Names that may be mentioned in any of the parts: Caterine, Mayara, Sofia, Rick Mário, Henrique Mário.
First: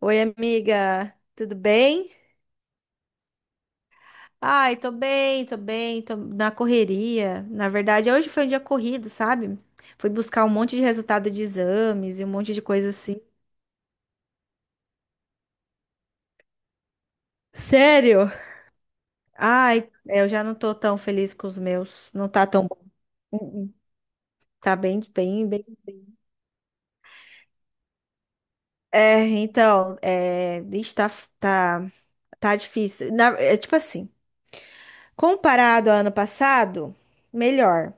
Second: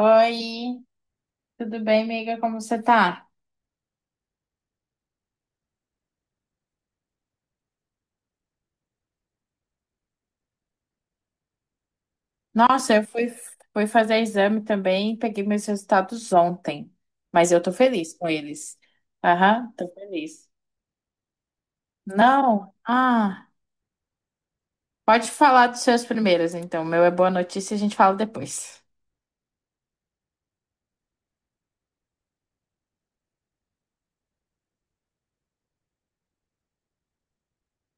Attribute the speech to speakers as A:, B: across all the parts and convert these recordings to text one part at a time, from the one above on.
A: Oi, amiga, tudo
B: tudo bem,
A: bem?
B: amiga? Como você tá?
A: Ai, tô bem, tô bem, tô na correria. Na verdade, hoje foi um dia corrido, sabe? Fui buscar um monte de resultado de exames e um monte de coisa
B: Nossa,
A: assim.
B: fui fazer exame também, peguei meus resultados ontem, mas eu tô feliz com
A: Sério?
B: eles. Aham,
A: Ai,
B: tô
A: é, eu já
B: feliz.
A: não tô tão feliz com os meus. Não tá tão
B: Não?
A: bom.
B: Ah,
A: Uh, uh. Tá bem,
B: pode
A: bem,
B: falar dos
A: bem.
B: seus primeiros, então. O meu é boa notícia, a gente fala depois.
A: É, então, é, ixi, tá, tá difícil. É, tipo assim, comparado ao ano passado, melhor.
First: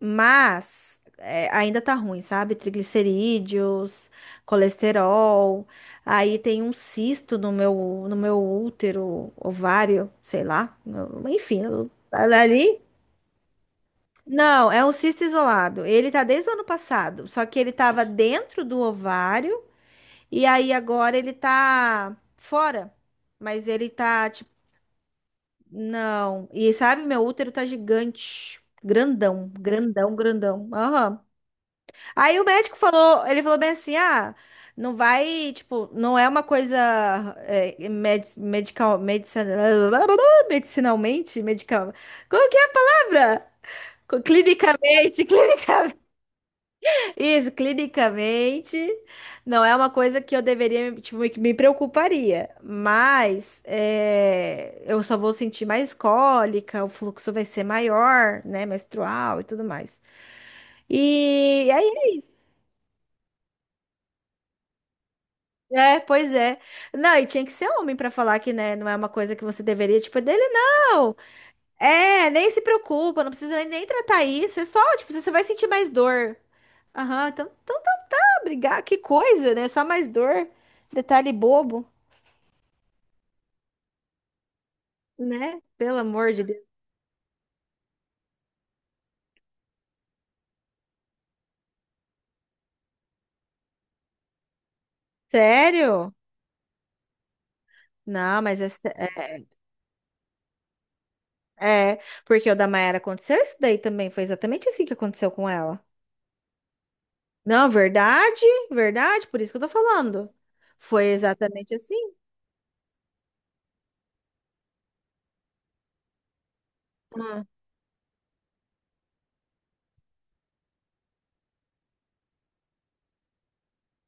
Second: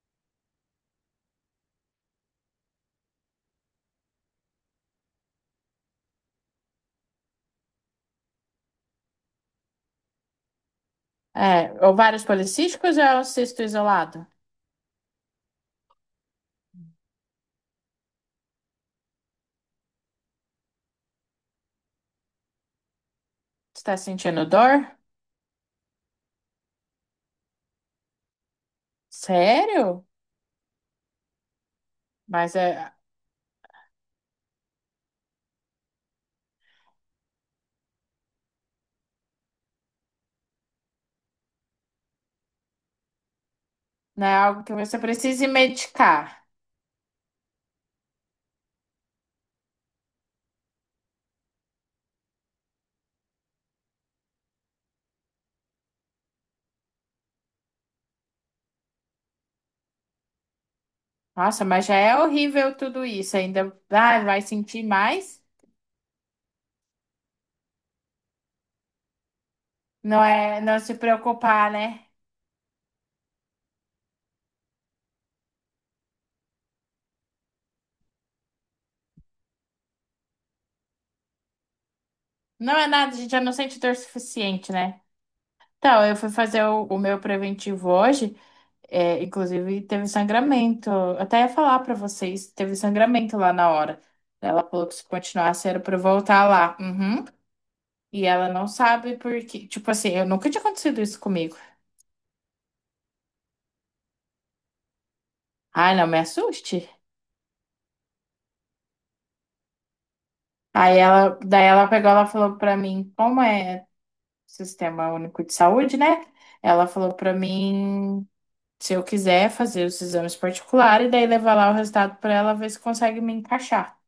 A: Mas é, ainda tá ruim, sabe? Triglicerídeos, colesterol. Aí tem um cisto no meu útero, ovário, sei lá. Enfim,
B: É, ovários
A: ali.
B: policísticos ou é o cisto isolado?
A: Não, é um cisto isolado. Ele tá desde o ano passado, só que ele tava dentro do ovário e aí agora ele tá fora. Mas
B: Você
A: ele
B: tá
A: tá
B: sentindo
A: tipo,
B: dor?
A: não. E sabe, meu útero tá gigante, grandão,
B: Sério?
A: grandão, grandão. Aham. Aí o
B: Mas
A: médico
B: é,
A: falou, ele falou bem assim, ah, não vai, tipo, não é uma coisa é, medical, medicina, medicinalmente, medical, como que é a palavra?
B: não é algo que você
A: Clinicamente,
B: precise
A: clinicamente,
B: medicar.
A: isso, clinicamente, não é uma coisa que eu deveria, tipo, que me preocuparia, mas é, eu só vou sentir mais cólica, o fluxo vai ser maior, né, menstrual e tudo mais.
B: Nossa,
A: E
B: mas já é horrível tudo isso. Ainda ah, vai sentir mais.
A: É, pois é. Não, e tinha que ser homem pra falar que, né, não é uma coisa que você deveria, tipo, é
B: Não
A: dele,
B: é, não se
A: não.
B: preocupar, né?
A: É, nem se preocupa, não precisa nem tratar isso. É só, tipo, você vai sentir mais dor. Aham, então tá pra brigar, que coisa, né? Só mais dor. Detalhe bobo,
B: Não é nada, a gente já não sente dor suficiente, né?
A: né? Pelo
B: Então, eu fui
A: amor de
B: fazer
A: Deus.
B: o meu preventivo hoje, é, inclusive teve sangramento. Eu até ia falar pra vocês, teve sangramento lá na hora. Ela falou que se continuasse era pra eu
A: Sério?
B: voltar lá. Uhum. E
A: Não,
B: ela
A: mas
B: não
A: é,
B: sabe por quê. Tipo assim, eu nunca tinha acontecido isso comigo.
A: é, é, porque o da Mayara aconteceu isso daí também. Foi exatamente assim que aconteceu com ela.
B: Ai, não me assuste.
A: Não, verdade, verdade, por isso que eu tô falando.
B: Aí
A: Foi
B: ela, daí
A: exatamente
B: ela pegou,
A: assim.
B: ela falou pra mim, como é? Sistema Único de Saúde, né? Ela falou pra mim se eu quiser fazer os exames particulares e daí levar lá o resultado pra ela ver se consegue me encaixar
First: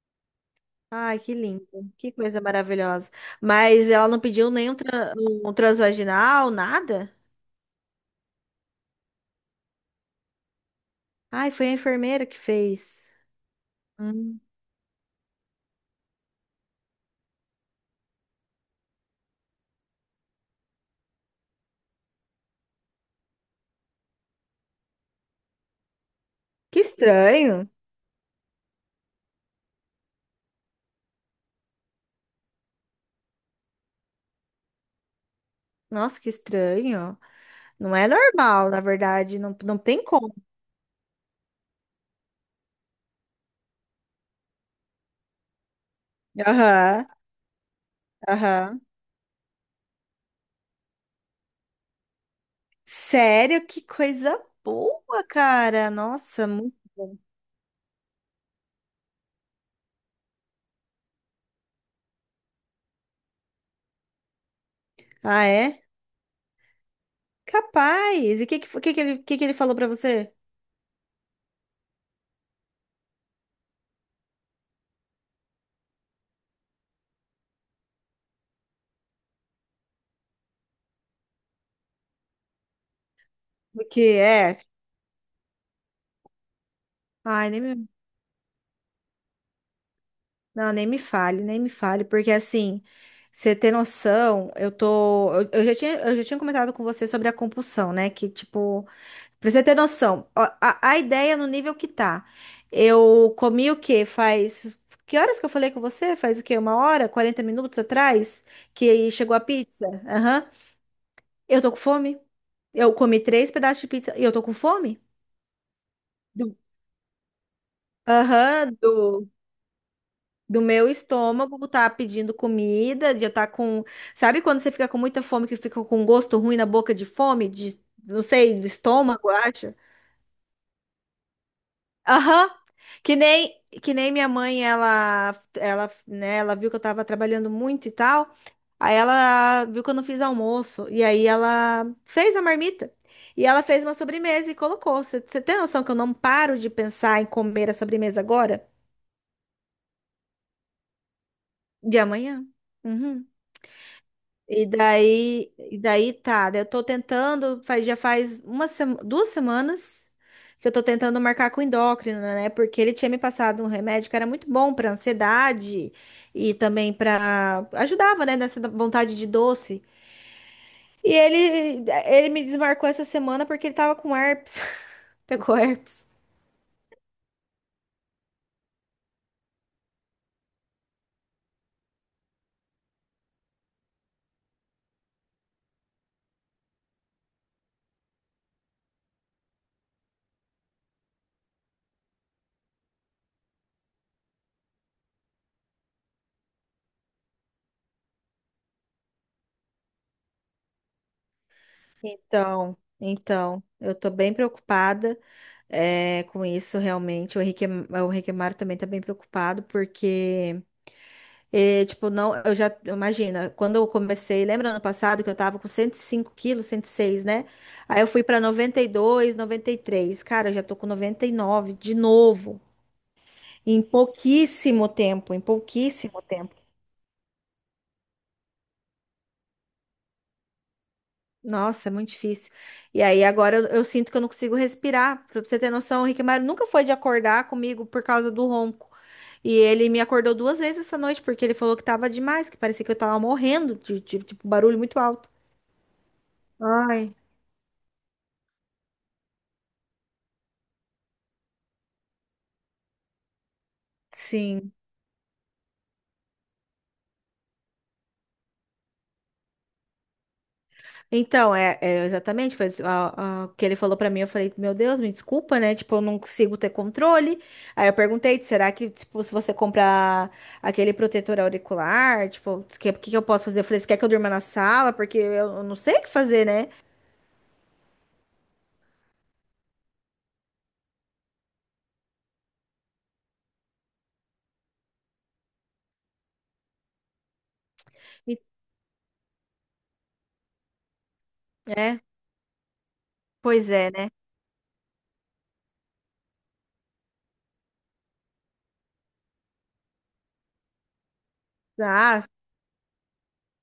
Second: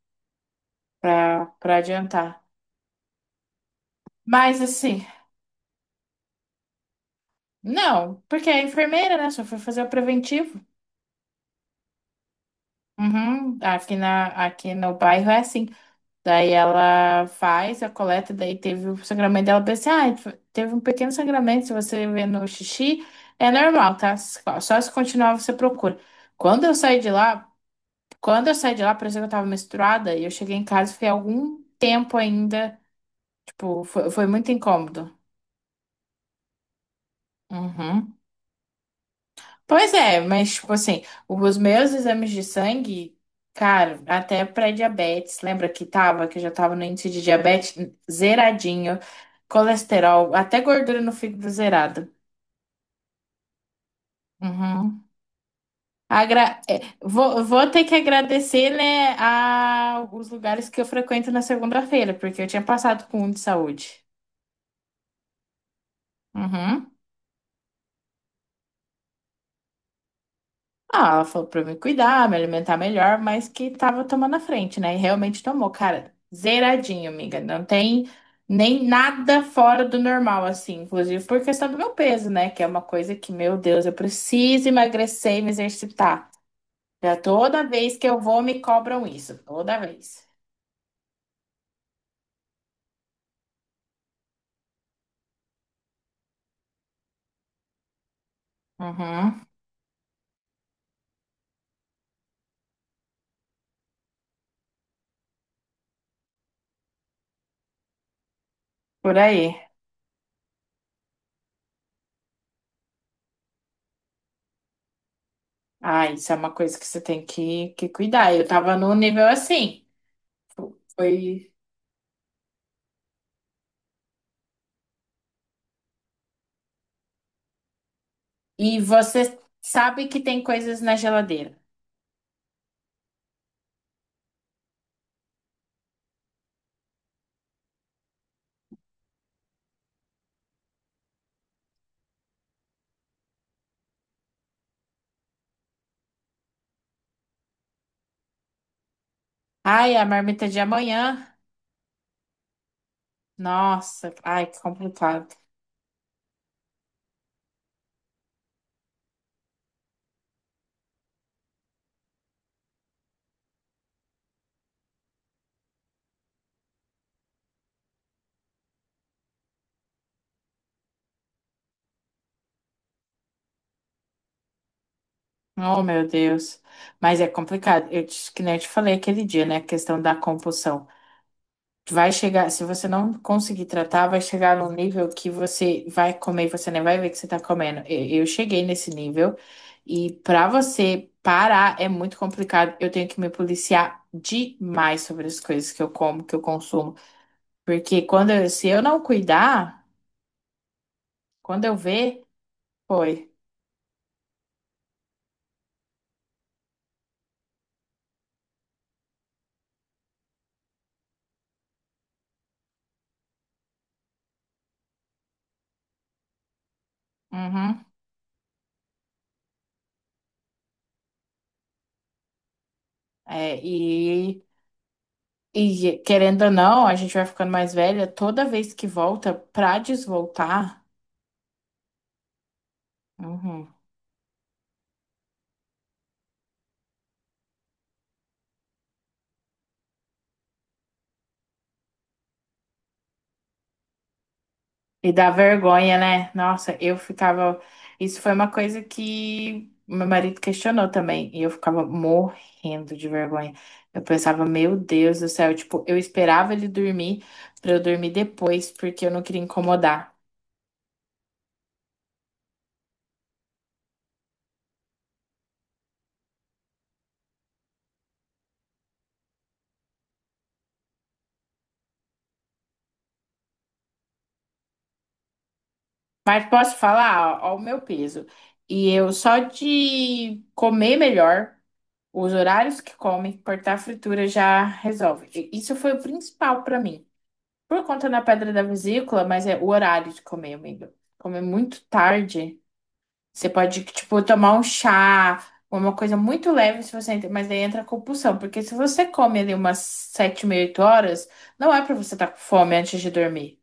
A: Ai, que
B: pra
A: lindo.
B: para
A: Que
B: adiantar.
A: coisa maravilhosa. Mas ela não pediu
B: Mas
A: nenhum
B: assim,
A: um transvaginal, nada?
B: não, porque é enfermeira, né? Só foi fazer o preventivo.
A: Ai, foi a enfermeira que fez.
B: Uhum, aqui na
A: Hum.
B: aqui no bairro é assim. Daí ela faz a coleta, daí teve o sangramento dela, pensei, ah, teve um pequeno sangramento, se você vê no xixi, é normal, tá? Só se continuar você procura. Quando eu
A: Que
B: saí de lá,
A: estranho.
B: Quando eu saí de lá, parecia que eu tava menstruada e eu cheguei em casa e fiquei algum tempo ainda. Tipo, foi muito incômodo.
A: Nossa, que estranho. Não é
B: Uhum.
A: normal, na verdade. Não, não
B: Pois
A: tem
B: é,
A: como.
B: mas, tipo assim, os meus exames de sangue, cara, até pré-diabetes, lembra que tava, que eu já tava no
A: Aham,
B: índice de diabetes
A: aham.
B: zeradinho, colesterol, até gordura no fígado zerada.
A: Sério, que coisa
B: Uhum.
A: boa, cara. Nossa,
B: Agra-
A: muito
B: é,
A: bom.
B: vou ter que agradecer, né, a os lugares que eu frequento na segunda-feira, porque eu tinha passado com um de saúde.
A: Ah, é?
B: Uhum.
A: Capaz. E o que ele, que ele falou pra você?
B: Ah, ela falou pra eu me cuidar, me alimentar melhor, mas que tava tomando a frente, né? E realmente tomou, cara, zeradinho, amiga. Não tem nem nada fora do normal, assim, inclusive por questão do meu peso, né? Que é uma coisa que, meu
A: O
B: Deus, eu
A: que é?
B: preciso emagrecer e me exercitar. Já
A: Ai, nem
B: toda
A: me
B: vez que eu vou, me cobram isso, toda vez.
A: Não, nem me fale, nem me fale, porque assim, você ter noção, eu tô. Eu já tinha, eu já tinha comentado com você sobre a compulsão, né? Que, tipo,
B: Uhum,
A: pra você ter noção, ó, a ideia no nível que tá. Eu comi o quê? Faz. Que horas que eu falei com você? Faz o quê? 1 hora? 40 minutos atrás? Que
B: por
A: chegou a
B: aí.
A: pizza? Aham. Eu tô com fome. Eu comi três pedaços de pizza e eu tô com fome?
B: Ah, isso é uma
A: Do-
B: coisa que você tem que cuidar. Eu tava
A: Aham,
B: num nível assim.
A: do meu
B: Foi.
A: estômago tá pedindo comida, de eu tá com, sabe quando você fica com muita fome que fica com um gosto ruim na boca de fome, de não sei, do
B: E
A: estômago, eu
B: você
A: acho.
B: sabe que tem coisas na geladeira.
A: Aham. Que nem minha mãe, ela, né, ela viu que eu tava trabalhando muito e tal. Aí ela viu que eu não fiz almoço e aí ela fez a marmita. E ela fez uma sobremesa e colocou. Você tem noção que eu não paro de pensar em comer a sobremesa agora?
B: Ai, a marmita de amanhã.
A: De amanhã? Uhum.
B: Nossa, ai, que
A: E
B: complicado.
A: daí, e daí tá, daí eu tô tentando, já faz 2 semanas que eu tô tentando marcar com o endócrino, né? Porque ele tinha me passado um remédio que era muito bom pra ansiedade e também pra ajudava, né, nessa vontade de doce. E ele me desmarcou essa semana porque ele tava com herpes. Pegou
B: Oh,
A: herpes.
B: meu Deus. Mas é complicado. Eu te, que nem eu te falei aquele dia, né? A questão da compulsão. Vai chegar, se você não conseguir tratar, vai chegar num nível que você vai comer e você nem vai ver que você tá comendo. Eu cheguei nesse nível e pra você parar é muito complicado. Eu tenho que me policiar demais sobre as coisas que eu como, que eu consumo. Porque quando eu- se eu não cuidar, quando eu ver,
A: Então,
B: foi.
A: então, eu tô bem preocupada com isso realmente. O Henrique Mário também tá bem preocupado porque é, tipo, não, eu já, imagina, quando eu comecei, lembra ano passado que eu tava com 105 quilos, 106, né?
B: Uhum.
A: Aí eu fui pra 92, 93. Cara, eu já tô com 99 de novo,
B: É,
A: em
B: e,
A: pouquíssimo tempo, em
B: e
A: pouquíssimo
B: querendo ou
A: tempo.
B: não, a gente vai ficando mais velha, toda vez que volta, pra desvoltar,
A: Nossa, é muito difícil. E aí agora eu,
B: uhum,
A: eu sinto que eu não consigo respirar. Pra você ter noção, o Rick Mário nunca foi de acordar comigo por causa do ronco. E ele me acordou duas vezes essa noite porque ele falou que tava demais, que parecia que eu tava morrendo de, tipo, barulho muito
B: e dá
A: alto.
B: vergonha, né? Nossa, eu
A: Ai,
B: ficava. Isso foi uma coisa que meu marido questionou também, e eu ficava morrendo de vergonha. Eu pensava,
A: sim.
B: meu Deus do céu, tipo, eu esperava ele dormir pra eu dormir depois, porque eu não queria incomodar.
A: Então, é exatamente, foi o que ele falou pra mim, eu falei, meu Deus, me desculpa, né? Tipo, eu não consigo ter controle. Aí eu perguntei, será que, tipo, se você comprar aquele protetor auricular, tipo, o que, que eu posso fazer? Eu falei, você quer que eu durma na sala? Porque eu não sei o que
B: Mas
A: fazer, né?
B: posso falar, ó o meu peso. E eu só de comer melhor. Os horários que come, cortar a fritura já resolve. E isso foi o principal pra mim. Por conta da
A: E-
B: pedra da vesícula, mas é o horário de comer, amigo. Comer muito
A: é,
B: tarde, você
A: pois
B: pode,
A: é, né?
B: tipo, tomar um chá, uma coisa muito leve, se você entra, mas daí entra a compulsão. Porque se você come ali umas sete, meia, oito horas, não é pra você estar
A: Ah,
B: com fome antes de dormir.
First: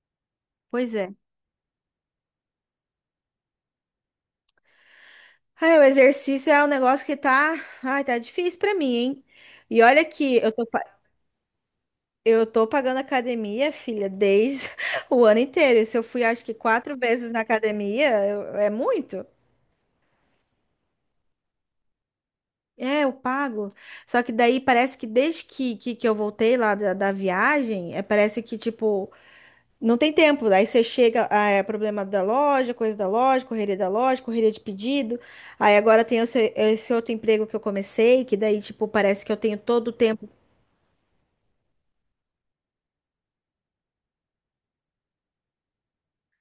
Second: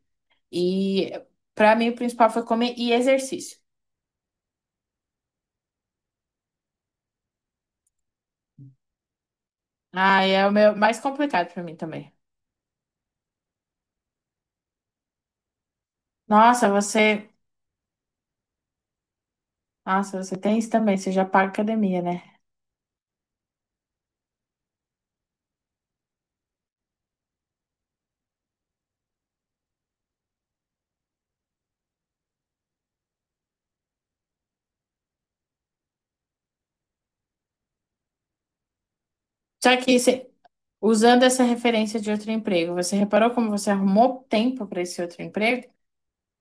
A: pois
B: E
A: é.
B: pra mim o principal foi comer e exercício.
A: Ai, o exercício é um negócio que tá difícil pra mim, hein? E olha
B: Ah,
A: que
B: é o
A: eu tô,
B: meu mais complicado pra mim também.
A: Eu tô pagando academia, filha, desde o ano inteiro. E se eu fui, acho que
B: Nossa,
A: quatro
B: você
A: vezes na academia, é muito?
B: Nossa, você tem isso também, você já paga academia, né?
A: É, eu pago. Só que daí parece que desde que eu voltei lá da, viagem, parece que, tipo, não tem tempo. Aí você chega, ah, é problema da loja, coisa da loja, correria de pedido. Aí agora tem esse outro emprego que eu comecei, que daí, tipo, parece que eu tenho
B: Só
A: todo o
B: que
A: tempo.
B: usando essa referência de outro emprego, você reparou como você arrumou tempo para esse outro emprego?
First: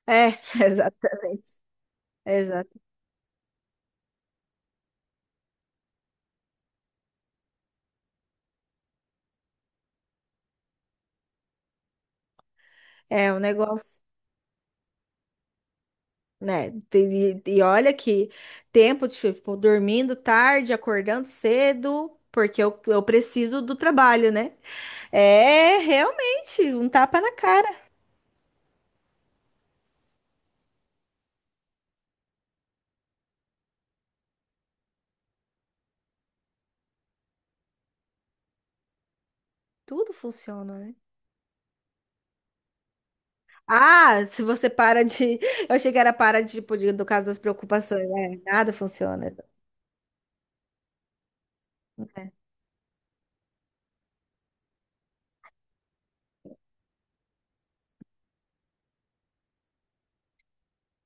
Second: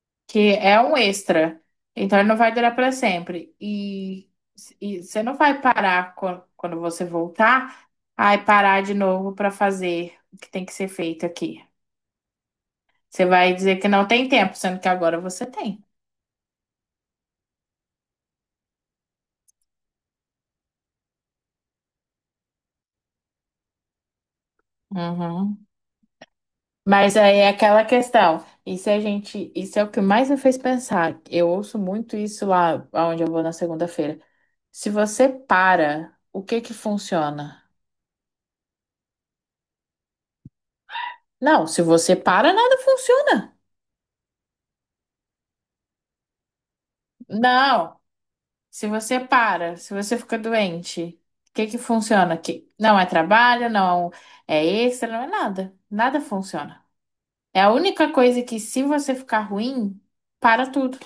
A: É,
B: Que é um
A: exatamente.
B: extra. Então ele não vai durar
A: Exato.
B: para sempre. E você não vai parar quan- quando você voltar, aí parar de novo para fazer o que tem que ser feito aqui. Você
A: É, um
B: vai dizer que
A: negócio.
B: não tem tempo, sendo que agora você tem.
A: Né? E olha que tempo, tipo, dormindo tarde, acordando cedo, porque eu preciso do trabalho, né?
B: Uhum.
A: É realmente um
B: Mas
A: tapa na
B: aí é
A: cara.
B: aquela questão. Isso é o que mais me fez pensar. Eu ouço muito isso lá onde eu vou na segunda-feira. Se você para, o que que funciona?
A: Tudo funciona, né?
B: Não, se você para, nada funciona.
A: Ah, se você para de. Eu achei que era para de, tipo, do caso das
B: Não,
A: preocupações, né? Nada
B: se você
A: funciona.
B: para, se você fica doente, o que que funciona? Que não é trabalho, não é extra, não é nada. Nada funciona. É a única coisa que se você ficar ruim, para tudo.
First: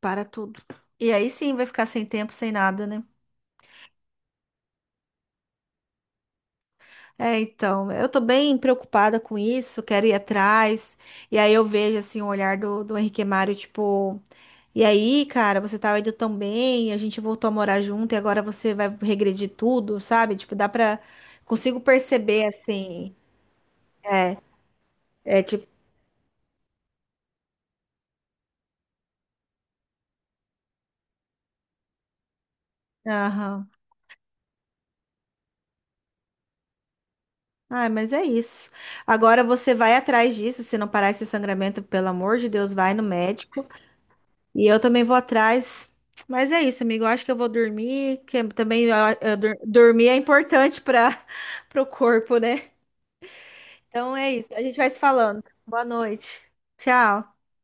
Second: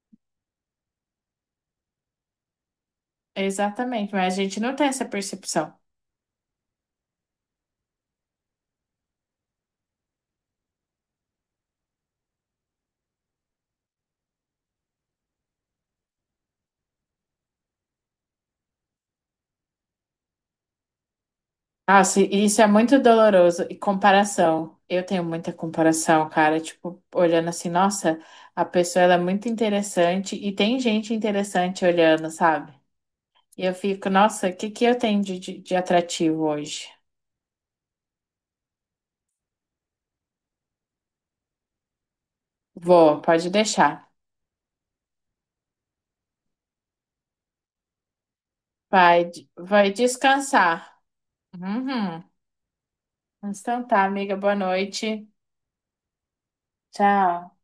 A: Para tudo. E aí sim vai ficar sem tempo, sem nada, né?
B: Exatamente, mas a gente não tem essa percepção.
A: É, então, eu tô bem preocupada com isso, quero ir atrás. E aí eu vejo assim o olhar do, Henrique Mário, tipo. E aí, cara, você tava indo tão bem, a gente voltou a morar junto e agora você vai regredir tudo, sabe? Tipo, dá pra. Consigo
B: Nossa, e
A: perceber
B: isso é muito
A: assim.
B: doloroso. E
A: É,
B: comparação. Eu tenho
A: é
B: muita
A: tipo.
B: comparação, cara. Tipo, olhando assim, nossa, a pessoa ela é muito interessante e tem gente interessante olhando, sabe? E
A: Aham.
B: eu fico, nossa, o que que eu tenho de atrativo hoje?
A: Ai, mas é isso. Agora você vai atrás disso, se não parar esse sangramento, pelo amor de Deus, vai no
B: Vou, pode
A: médico.
B: deixar.
A: E eu também vou atrás. Mas é isso, amigo. Eu acho que eu vou dormir, que também
B: Vai, vai
A: dormir é importante
B: descansar.
A: para o
B: Uhum.
A: corpo, né?
B: Então tá,
A: Então é
B: amiga,
A: isso.
B: boa
A: A gente vai se
B: noite.
A: falando. Boa noite. Tchau.
B: Tchau.